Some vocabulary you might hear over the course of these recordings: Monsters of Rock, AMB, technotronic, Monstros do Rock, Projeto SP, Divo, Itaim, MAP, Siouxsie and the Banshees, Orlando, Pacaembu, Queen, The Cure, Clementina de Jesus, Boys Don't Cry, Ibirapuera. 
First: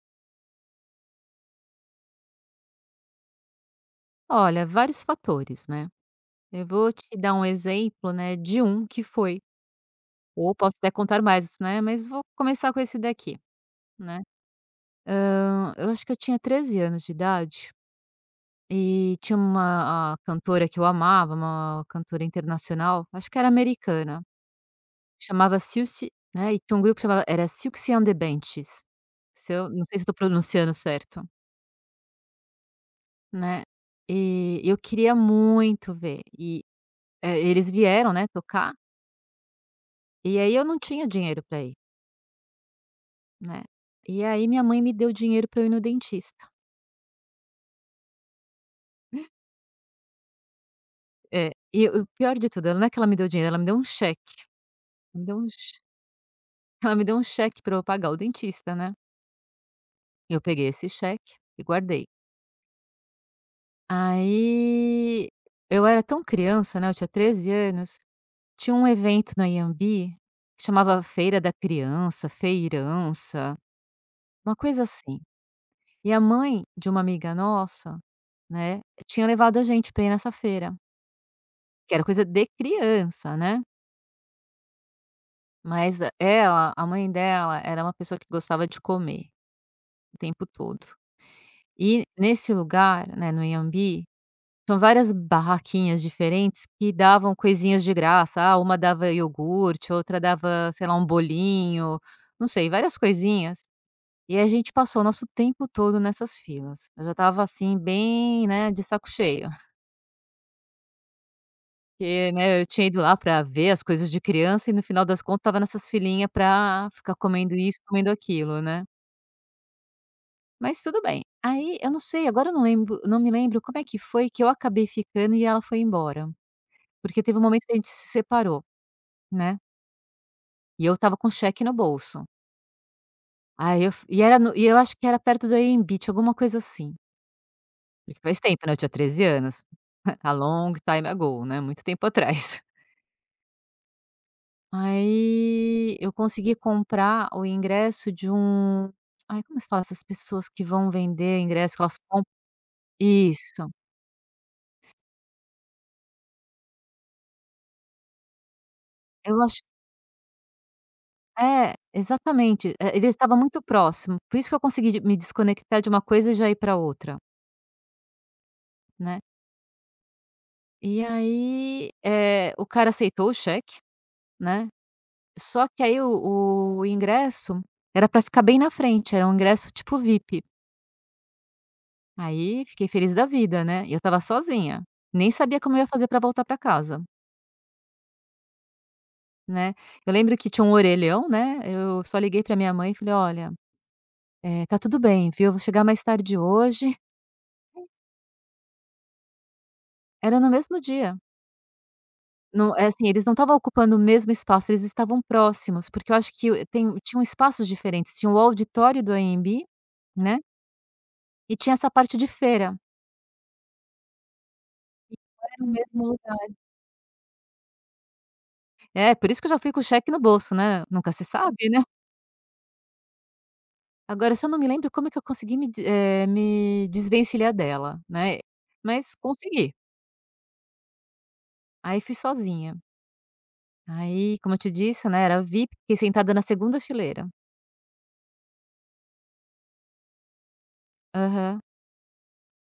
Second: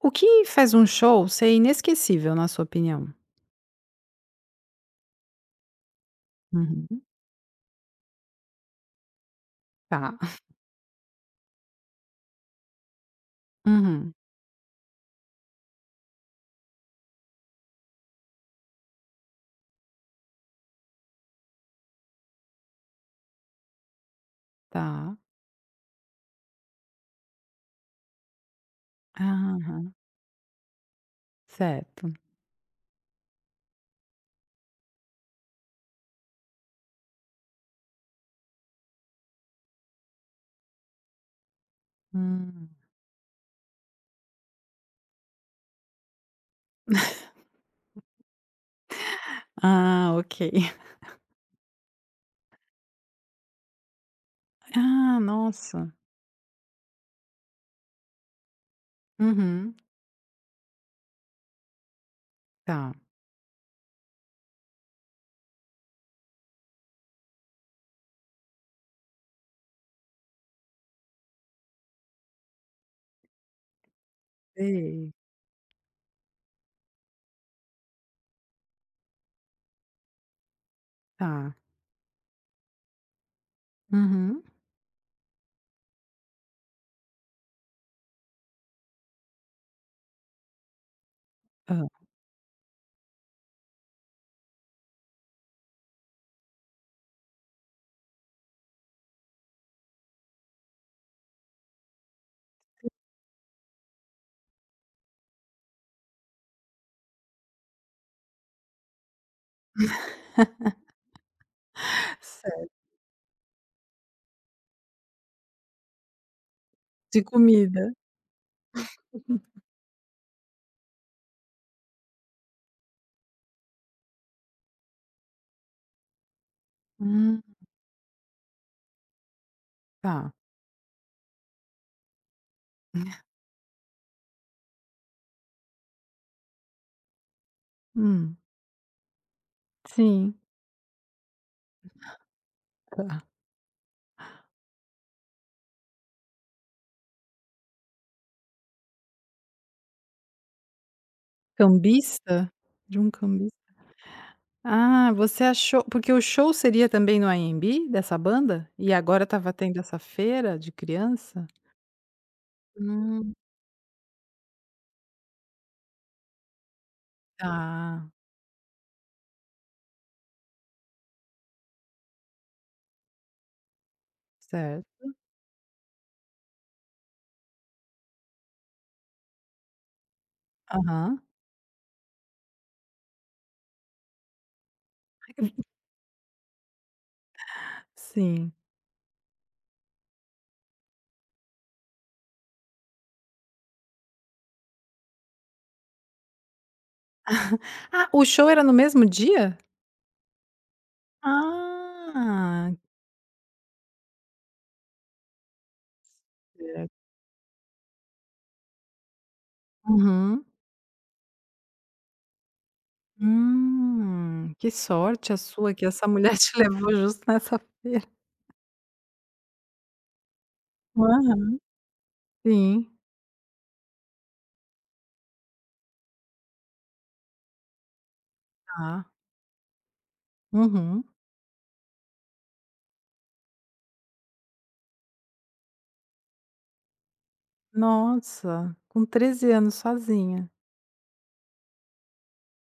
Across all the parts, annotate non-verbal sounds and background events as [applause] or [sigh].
O que faz um show ser inesquecível, na sua opinião? Olha, vários fatores, né. Eu Uhum. vou te dar um exemplo, né, de um que foi Tá. ou posso até contar mais, né, mas vou começar com esse daqui, Uhum. né. Eu acho que eu tinha 13 anos de idade e tinha uma a cantora que eu amava, uma cantora internacional, acho que era americana, Tá. chamava Siouxsie, né, e tinha um grupo que chamava era Siouxsie and the Banshees, se eu não Aham. sei se estou pronunciando certo, Certo. né. E eu queria muito ver e, eles vieram, né, tocar. E aí eu não tinha dinheiro para ir, Hum. né. E aí minha mãe me deu dinheiro para eu ir no dentista. Ah, ok. [laughs] É, e o pior de tudo, não é que ela me deu dinheiro, ela me deu um cheque, Ah, me deu um che nossa. [laughs] ela me deu um cheque para eu pagar o dentista, né. Uhum. Eu peguei esse cheque e guardei. Tá. Aí, eu era tão criança, né, eu tinha 13 anos, tinha um evento na Iambi, que chamava Feira da Criança, feirança, uma coisa Sei. assim. E a mãe de uma amiga nossa, né, tinha levado a gente pra ir nessa feira. Tá. Que era coisa de criança, né. Uhum. Mas ela a mãe dela era uma pessoa que gostava de comer o tempo todo. Hã. E nesse lugar, né, no Iambi, são várias barraquinhas diferentes que davam coisinhas de graça. Ah, uma dava iogurte, outra dava, sei lá, um bolinho, não sei, várias coisinhas. E a gente passou o nosso tempo todo nessas filas. Eu já estava assim bem, né, de saco cheio. [laughs] Porque, né, eu Certo. tinha ido lá pra ver as coisas de criança e no final das contas estava nessas filinha pra ficar De comendo isso, comida. comendo aquilo, né. Mas tudo bem. Aí, eu não sei, agora eu não lembro não me lembro como é que foi que eu acabei ficando e ela foi embora. Porque teve Hum. um momento que a gente se separou, né, Tá. e eu estava com cheque no bolso. Aí eu f e era no eu acho que era perto da AMB, tinha alguma coisa assim. Porque Hum. faz tempo, né, eu tinha 13 anos. [laughs] A Sim. long time ago, né, muito tempo atrás. Tá. Aí eu consegui comprar o ingresso de um ai, como se fala, essas pessoas que vão vender ingresso que elas compram Cambista? De um cambista. isso. Ah, você achou porque o show seria também no AMB dessa banda? E agora Eu estava acho, tendo essa feira de criança? é, exatamente. Ele Hum, estava muito próximo, por isso que eu consegui de me desconectar de uma coisa e já ir para outra, tá, né. E aí, o cara aceitou o cheque, né, certo. só que aí o ingresso era para ficar bem na frente, era um ingresso tipo VIP. Aham. Aí fiquei feliz da vida, né, e eu estava sozinha, nem sabia [laughs] como eu ia fazer para voltar para casa. Sim. Né. Eu lembro que tinha um orelhão, né, eu só liguei pra minha mãe e falei: "Olha, tá tudo bem, viu, eu vou chegar mais tarde hoje". Ah, o show era no mesmo dia? Era no mesmo dia. Ah, Não é assim, eles não estavam ocupando o mesmo espaço, eles estavam próximos, porque eu acho que o- tem certo. tinham espaços diferentes, tinha o auditório do AMB, né, Uhum. e tinha essa parte de feira. Que E sorte a não era o sua que essa mesmo mulher [laughs] lugar. te levou justo nessa feira. É, por isso que eu já fui com o cheque no bolso, né, nunca se Aham. sabe, né. Sim, Agora eu só não me lembro como é que eu consegui me desvencilhar dela, né, tá. mas consegui. Uhum. Aí fui sozinha. Aí, como eu te disse, né, era VIP, fiquei sentada na segunda fileira. Nossa, com 13 anos sozinha. Aham.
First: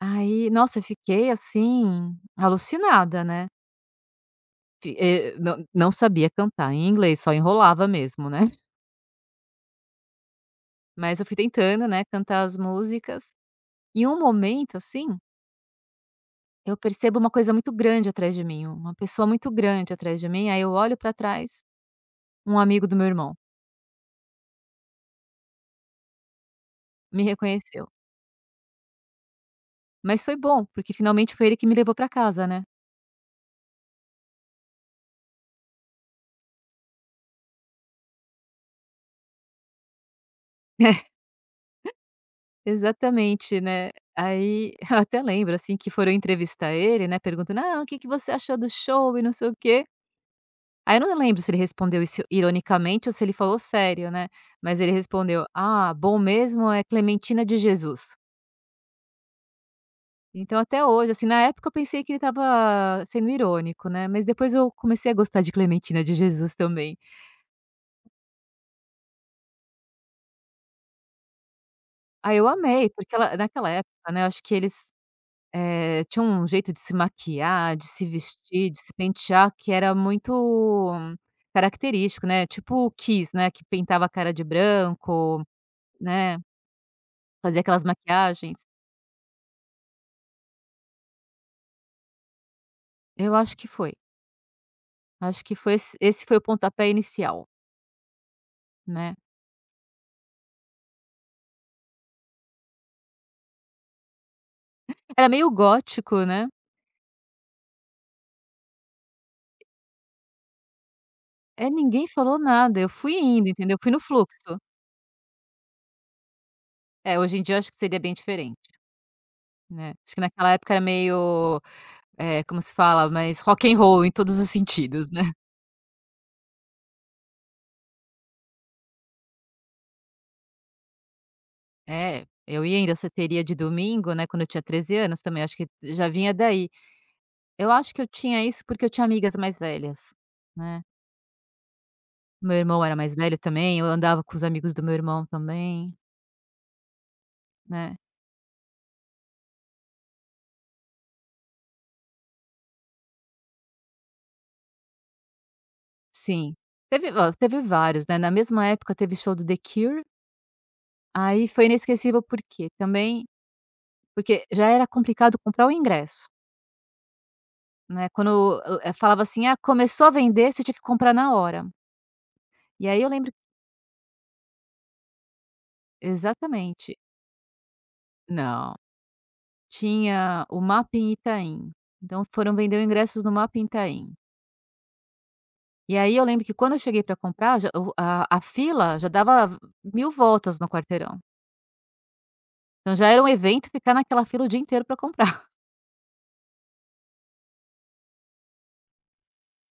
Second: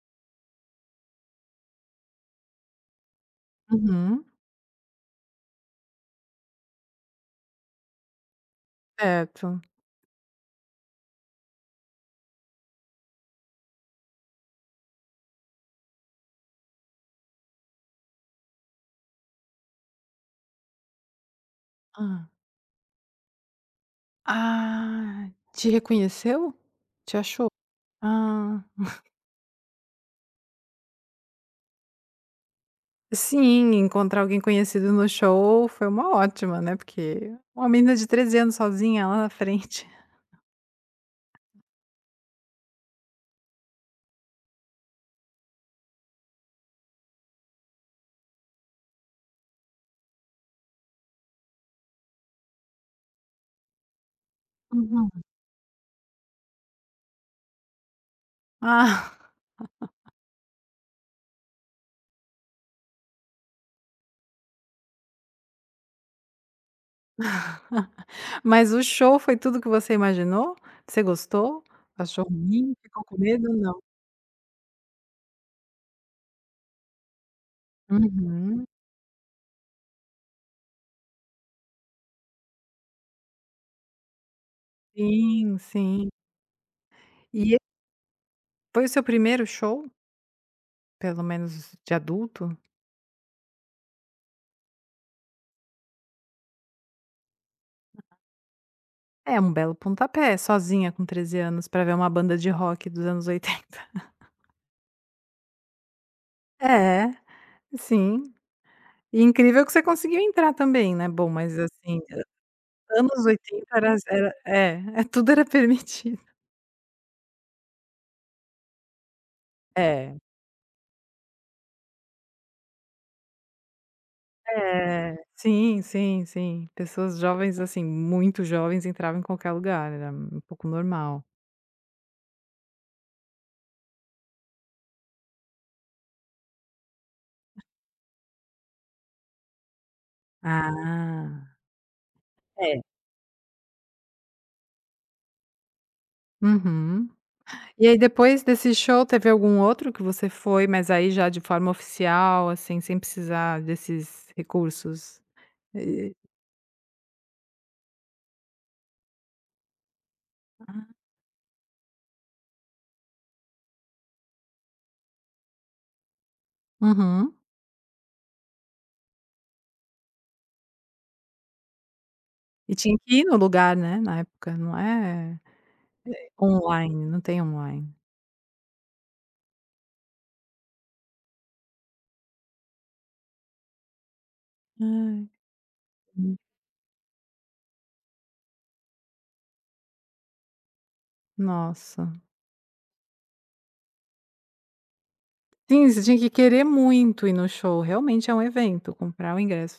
Aí, nossa, eu fiquei, assim, alucinada, né. Uhum, Fi eh, não não sabia cantar em inglês, só enrolava mesmo, né. [laughs] certo. Mas eu fui tentando, né, cantar as músicas. Em um momento, assim, eu percebo uma coisa muito grande atrás de mim, uma pessoa muito grande atrás de mim, aí eu olho pra trás, Hã. um amigo do meu irmão Ah, te reconheceu? Te me achou? reconheceu. Ah. Mas foi bom, porque finalmente foi ele que me levou pra casa, né. Sim, encontrar alguém conhecido no show foi uma ótima, né, porque uma menina de 13 anos sozinha lá na frente. Exatamente, né. Aí [laughs] eu até lembro, assim, que foram entrevistar ele, né, perguntando: "Ah, o que que você achou do show e não sei o quê". Aí eu não lembro se ele respondeu isso ironicamente ou se ele falou sério, né, mas ele Uhum. respondeu: "Ah, bom mesmo é Clementina de Jesus". Ah, Então até hoje, assim, na época eu pensei que ele estava sendo irônico, né, mas depois eu comecei a gostar de Clementina de Jesus também. mas o show foi tudo que você imaginou? Você gostou? Achou Aí eu ruim? amei, Ficou porque com ela medo? naquela Não. época, né, eu acho que tinha um jeito de se maquiar, de se Uhum. vestir, de se pentear que era muito característico, né, tipo o Kiss, né, que pintava a cara de branco, Sim, sim. né, E fazia aquelas maquiagens. foi o seu primeiro show, pelo menos de adulto? Eu acho que foi esse, esse foi o pontapé inicial, né. É um belo pontapé, sozinha com 13 anos pra ver uma banda de rock dos anos 80. Era meio gótico, né. É, sim. E incrível que você conseguiu entrar também, né, bom, mas É, assim. ninguém falou nada, eu fui Anos indo, 80 entendeu, fui era no era fluxo. é, [laughs] é tudo era permitido. É, hoje em dia eu acho que seria bem diferente, né. Acho É. que naquela época era meio, como se fala, mais rock and roll em todos os sentidos, É, né. sim, sim, sim. Pessoas jovens, assim, muito jovens entravam em qualquer lugar, era um pouco normal. É, eu ia em danceteria de domingo, né, quando eu tinha 13 anos também, acho que já vinha daí. Eu acho que eu tinha isso porque eu tinha amigas mais velhas, né. Ah. Meu É. irmão era mais velho também, eu andava com os amigos do meu irmão também, Uhum. E aí né. depois desse show teve algum outro que você foi, mas aí já de forma oficial, assim, sem precisar desses recursos? E Sim, teve ó, teve vários, né, na mesma época teve show do The Cure, aí foi inesquecível porque também porque já era complicado comprar o ingresso, uhum. né, quando, falava assim: "Ah, começou a vender", você tinha que comprar na hora. E E tinha aí eu que ir lembro no lugar, né, na época, não é exatamente. online, não tem online. Não. Tinha o MAP em Itaim, então foram vender ingressos no MAP em Itaim. Ai, E aí eu lembro que quando eu cheguei para comprar já o a fila já dava mil voltas no quarteirão. nossa. Então já era um evento ficar naquela fila o dia inteiro para comprar. [laughs] Sim, você tinha que querer muito ir no show, realmente é um evento, comprar o ingresso.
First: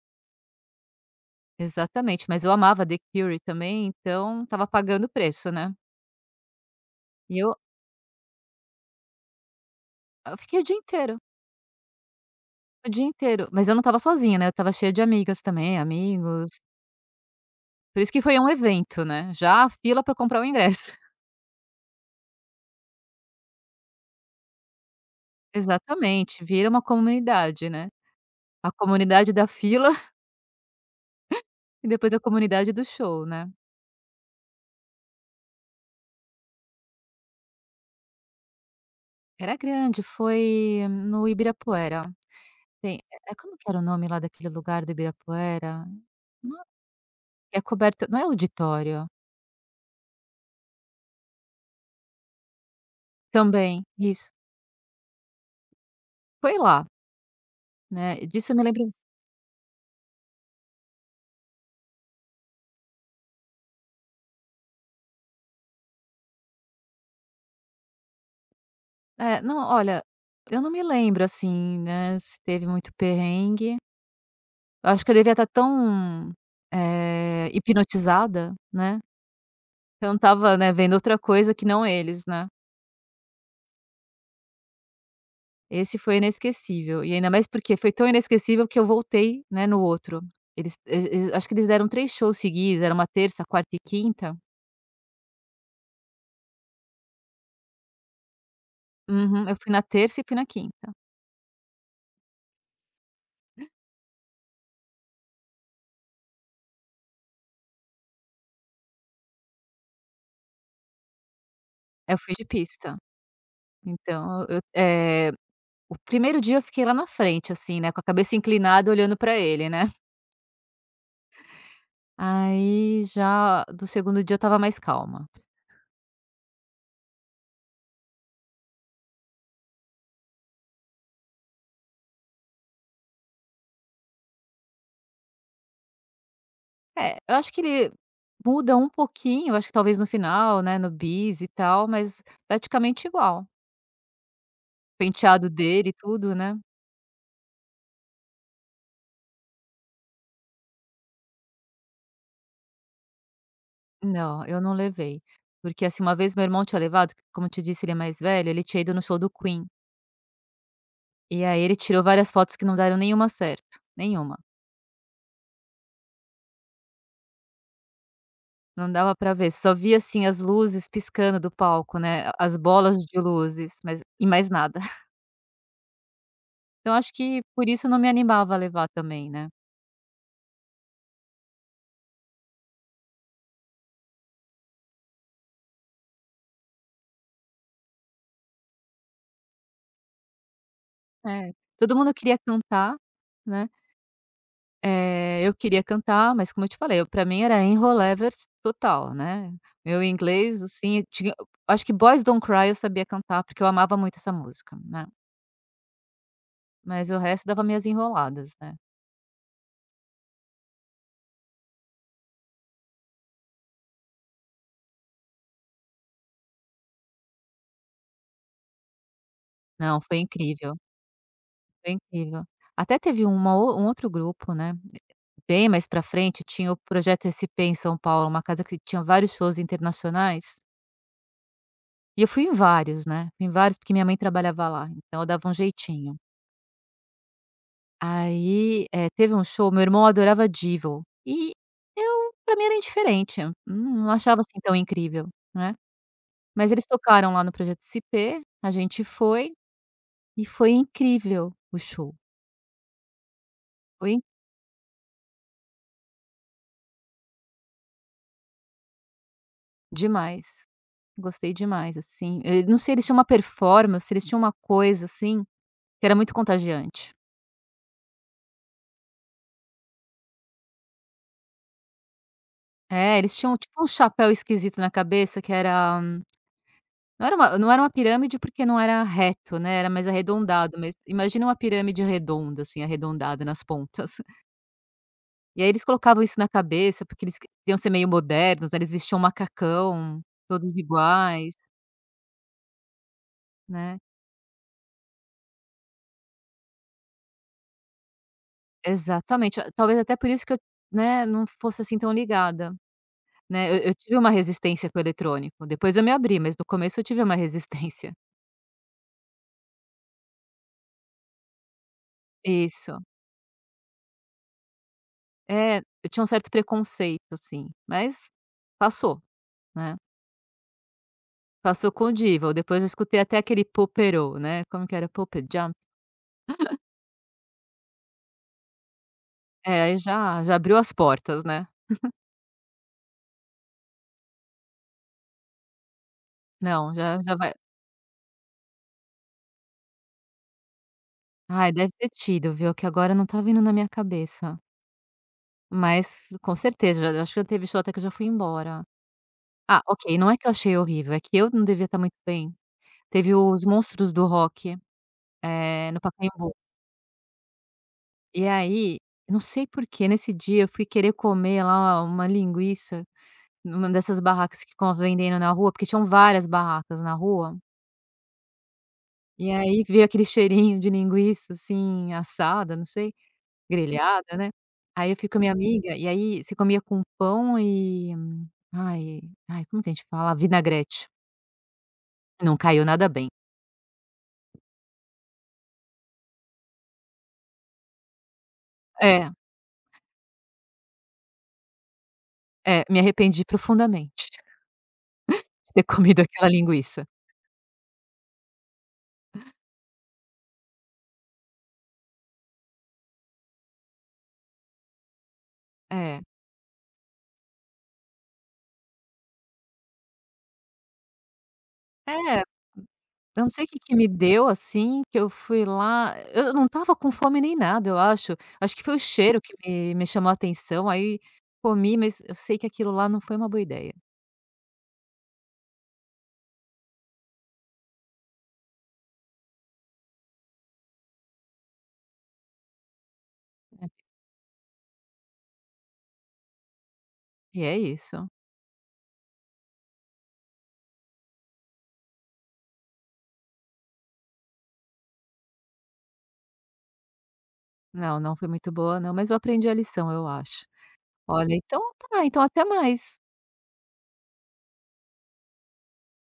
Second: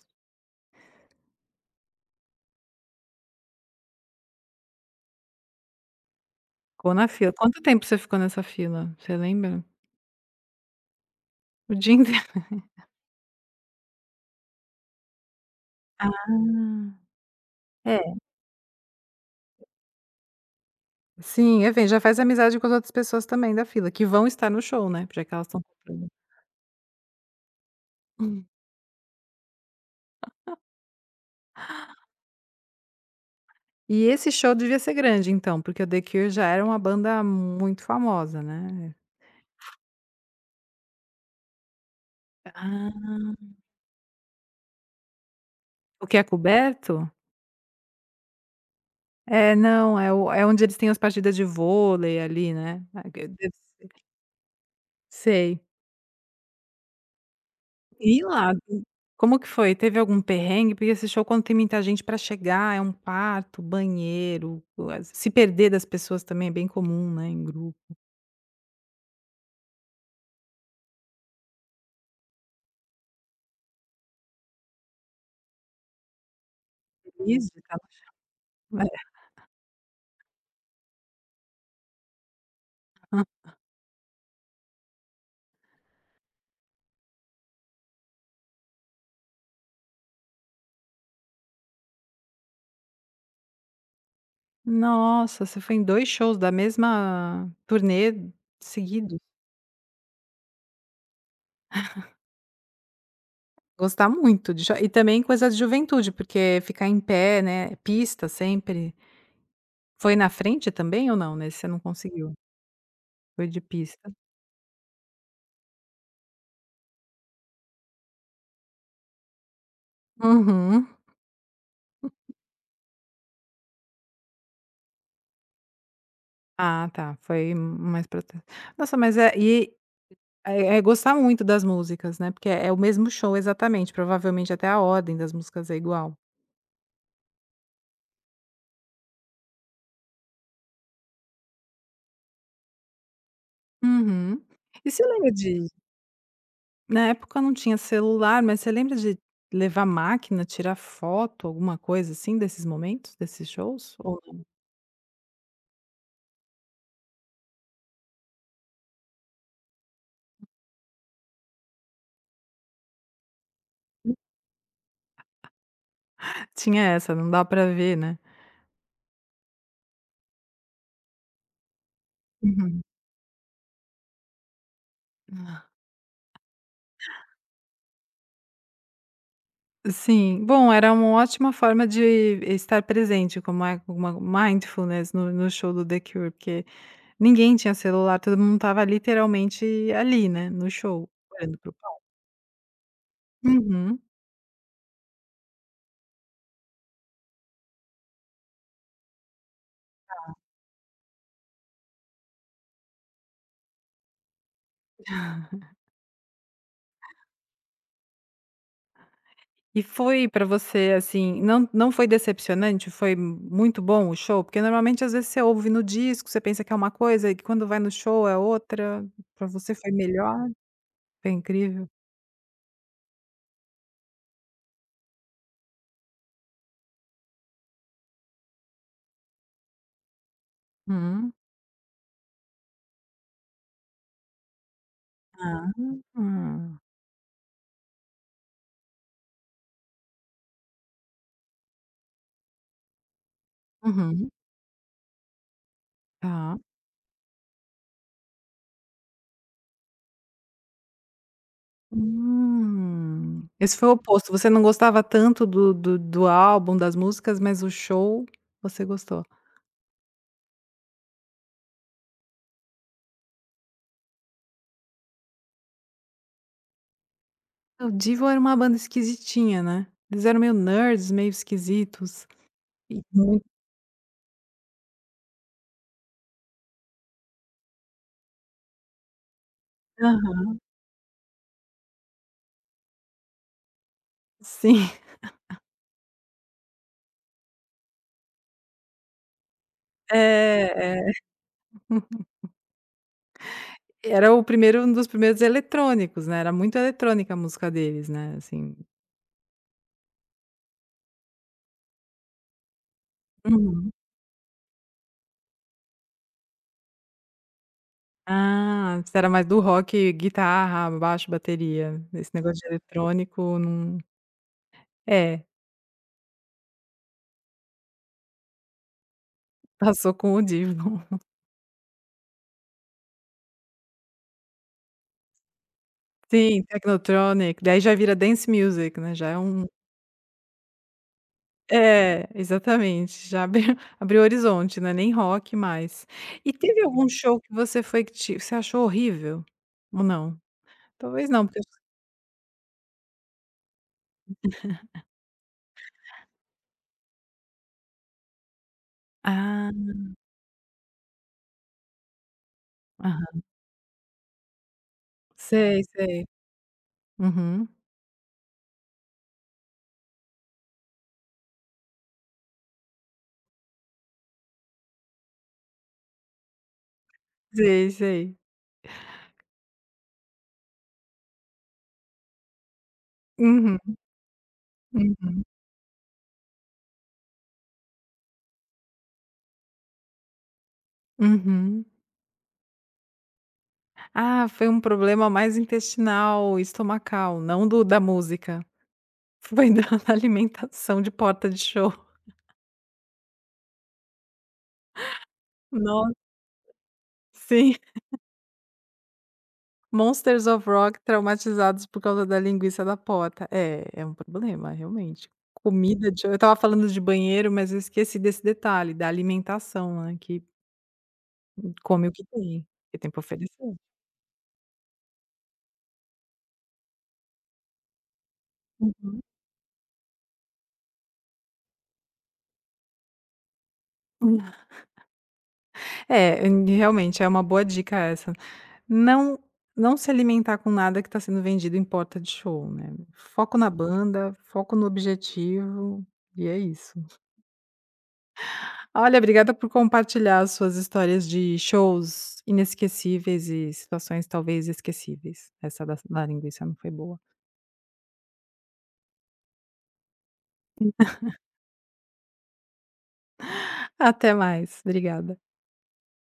Exatamente, mas eu amava The Cure também, então estava pagando o preço, né. Ficou na fila. E eu Quanto tempo você ficou nessa fila, você lembra? eu fiquei O dia [laughs] inteiro. o dia inteiro, mas eu não estava sozinha, né, eu estava cheia de amigas também, Ah, amigos, é. por isso que foi um evento, né, já a fila para comprar o ingresso. [laughs] Sim, é, vem, já faz amizade com as outras pessoas também da fila, que vão estar no show, né, já que elas estão comprando. Exatamente, vira uma comunidade, né. Hum. A comunidade da fila [laughs] e depois a comunidade do show, né. E esse show devia ser grande então, porque o The Cure já era uma banda muito famosa, né. Era grande, foi no Ibirapuera. Tem Ah. É como que era o nome lá daquele lugar do Ibirapuera? O que é Não coberto? é coberto, não é auditório? É, não, é o é onde eles têm as partidas de vôlei ali, né. Ah, que deve Também, ser isso. sei. Foi lá, né, E disso lá, eu me lembro. como que foi? Teve algum perrengue? Porque esse show quando tem muita gente para chegar, é um parto, banheiro, as se perder das pessoas também é bem comum, né, em grupo. É, não, olha, eu não me lembro, assim, né, se teve muito perrengue. Eu acho que eu devia estar tão, Feliz de estar hipnotizada, no show. né, eu não estava, né, vendo outra coisa que não eles, né. É. Esse foi inesquecível, e ainda mais porque foi tão inesquecível que eu voltei, né, no outro. Eles e Acho que eles deram 3 shows seguidos, era uma terça, quarta e quinta. Nossa, você foi em 2 shows da mesma turnê seguidos. Uhum, eu fui na terça e fui na quinta. Gostar muito de show e também coisa de juventude, porque ficar em pé, né, pista sempre. Foi na frente também ou não? Nesse você não Eu conseguiu? fui de pista. Foi de pista? Então o primeiro dia eu fiquei lá na frente, assim, né, com a cabeça inclinada olhando pra ele, né. Uhum. Aí já do segundo dia eu estava mais calma. Ah, tá, foi mais prote nossa, mas é e. É é gostar muito das músicas, né, porque é o mesmo show exatamente, provavelmente até a ordem das músicas é igual. É, eu acho que ele muda um pouquinho, eu acho que talvez no final, né, no bis e tal, mas praticamente igual. Uhum. E você lembra Penteado de dele e tudo, né. na época não tinha celular, mas você lembra de levar máquina, tirar foto, alguma coisa assim desses momentos, desses shows? Ou não? Não, eu não levei. Porque, assim, uma vez meu irmão tinha levado, que como eu te disse, ele é mais velho, ele tinha ido no show do Queen. E aí ele tirou várias fotos que não deram nenhuma certo, nenhuma. Tinha essa, não dá pra ver, né? Não dava pra ver, só via, assim, as luzes piscando do palco, né, as Uhum. bolas de luzes, mas e mais nada. [laughs] Então acho que por isso eu não me animava a levar também, né. Sim, bom, era uma ótima forma de estar presente, como é uma mindfulness no show do The Cure, porque ninguém tinha celular, todo mundo estava literalmente ali, né, no show, É. olhando para Todo palco. mundo queria cantar, né. Uhum. Eu queria cantar, mas como eu te falei, eu pra mim era Enrolevers total, né. Meu inglês, assim, tinha, acho que Boys Don't Cry eu sabia cantar, porque eu amava muito essa música, né. Mas o resto dava minhas enroladas, né. E foi para você, assim, não foi decepcionante? Foi muito bom o show? Porque normalmente às vezes você ouve no disco, você pensa que é uma coisa e que quando vai no show é outra. Para você foi Não, foi melhor? incrível, Foi incrível? foi incrível. Até teve uma, o um outro grupo, né, bem mais pra frente, tinha o Projeto SP em São Paulo, uma casa que tinha vários shows internacionais, Hum. e eu fui em vários, né, fui em vários porque minha mãe trabalhava lá, então eu dava um Ah, jeitinho. hum. Aí, teve um show, meu irmão adorava Divo, e eu pra mim era indiferente, não não Uhum. achava, assim, tão incrível, né. Tá. Mas eles tocaram lá no Projeto SP, a gente foi, e foi incrível o show, Esse foi o foi oposto, você não gostava tanto do álbum, das músicas, mas o show você gostou. demais, gostei demais, assim. Eu não sei, eles tinham uma performance, eles tinham uma coisa, assim, que era muito contagiante. O Divo era uma banda esquisitinha, né. Eles eram meio nerds, meio esquisitos e É, eles muito tinham tipo um chapéu esquisito na cabeça que era. Não era uma pirâmide, porque não era reto, né, era mais aham, arredondado, mas imagina uma pirâmide redonda, assim, arredondada nas pontas. [laughs] sim. [laughs] E aí eles colocavam isso na cabeça, porque eles queriam ser meio modernos, né, eles vestiam um É, macacão, todos é. iguais, né. Era o primeiro um dos primeiros eletrônicos, né, era muito eletrônica a música deles, né, assim. Exatamente, ah, talvez até por isso que eu, né, não fosse, assim, tão ligada, né. Eu Uhum. eu tive uma resistência com o eletrônico, depois eu me abri, mas no começo eu tive uma [laughs] resistência. Ah, você era mais do rock, guitarra, baixo, bateria, esse negócio de Isso. eletrônico não é, É, eu tinha um certo preconceito, assim, mas passou, né. passou com o Divo. Passou com Divo, depois eu escutei até aquele Popero, né, como que era? Pope Jump? Sim, technotronic, daí já vira dance music, né, já é um É, aí já já abriu as portas, né. é, exatamente, já abriu [laughs] abriu horizonte, não é nem rock mais. E teve Não, algum já já show que vai, você foi que te você achou horrível? Ou não? Talvez não, porque ai, deve ter tido, viu, que agora não tá vindo na minha cabeça, mas com certeza, já acho que já teve show até que eu já fui embora. ah, Ah, ok, não é que eu achei horrível, é que eu não devia estar muito bem. Teve aham. os Monstros do Rock, Sei, no sei. Pacaembu, Uhum. e aí, não sei por que nesse dia eu fui querer comer lá uma linguiça numa dessas barracas que ficam vendendo na rua, porque tinham várias barracas na rua. Sei, sei. E aí veio aquele cheirinho de linguiça, assim, assada, não sei, Uhum, grelhada, né. Aí eu fui com a uhum, minha amiga, e aí você comia com pão e ai, ai, como que a gente fala? Vinagrete. uhum. Não caiu nada bem. Ah, foi um problema mais intestinal, estomacal, não do da música. É, Foi [laughs] da alimentação de porta de show. é, me arrependi profundamente de ter [laughs] Nossa, comido aquela linguiça. sim. Monsters of Rock traumatizados por causa da linguiça da pota. É, é um problema, realmente. Comida É. de eu estava falando de banheiro, mas eu esqueci desse detalhe da alimentação, né, que come o É, que tem pra eu não oferecer. sei o que que me deu, assim, que eu fui lá eu não estava com fome nem nada, eu acho. Acho que foi o Uhum. cheiro que me chamou a atenção, aí comi, mas eu sei que aquilo lá não foi uma boa ideia. É, em- realmente é uma boa dica essa. Não não se alimentar com nada que está sendo vendido em porta de show, né. Foco na É, banda, foco no objetivo, e é isso. e é isso. Olha, obrigada por compartilhar as suas histórias de shows inesquecíveis e situações talvez esquecíveis. Essa da linguiça não foi boa. Não, não foi muito boa não, mas eu aprendi a lição, eu acho. Olha, então tá, então até mais. Até mais, obrigada.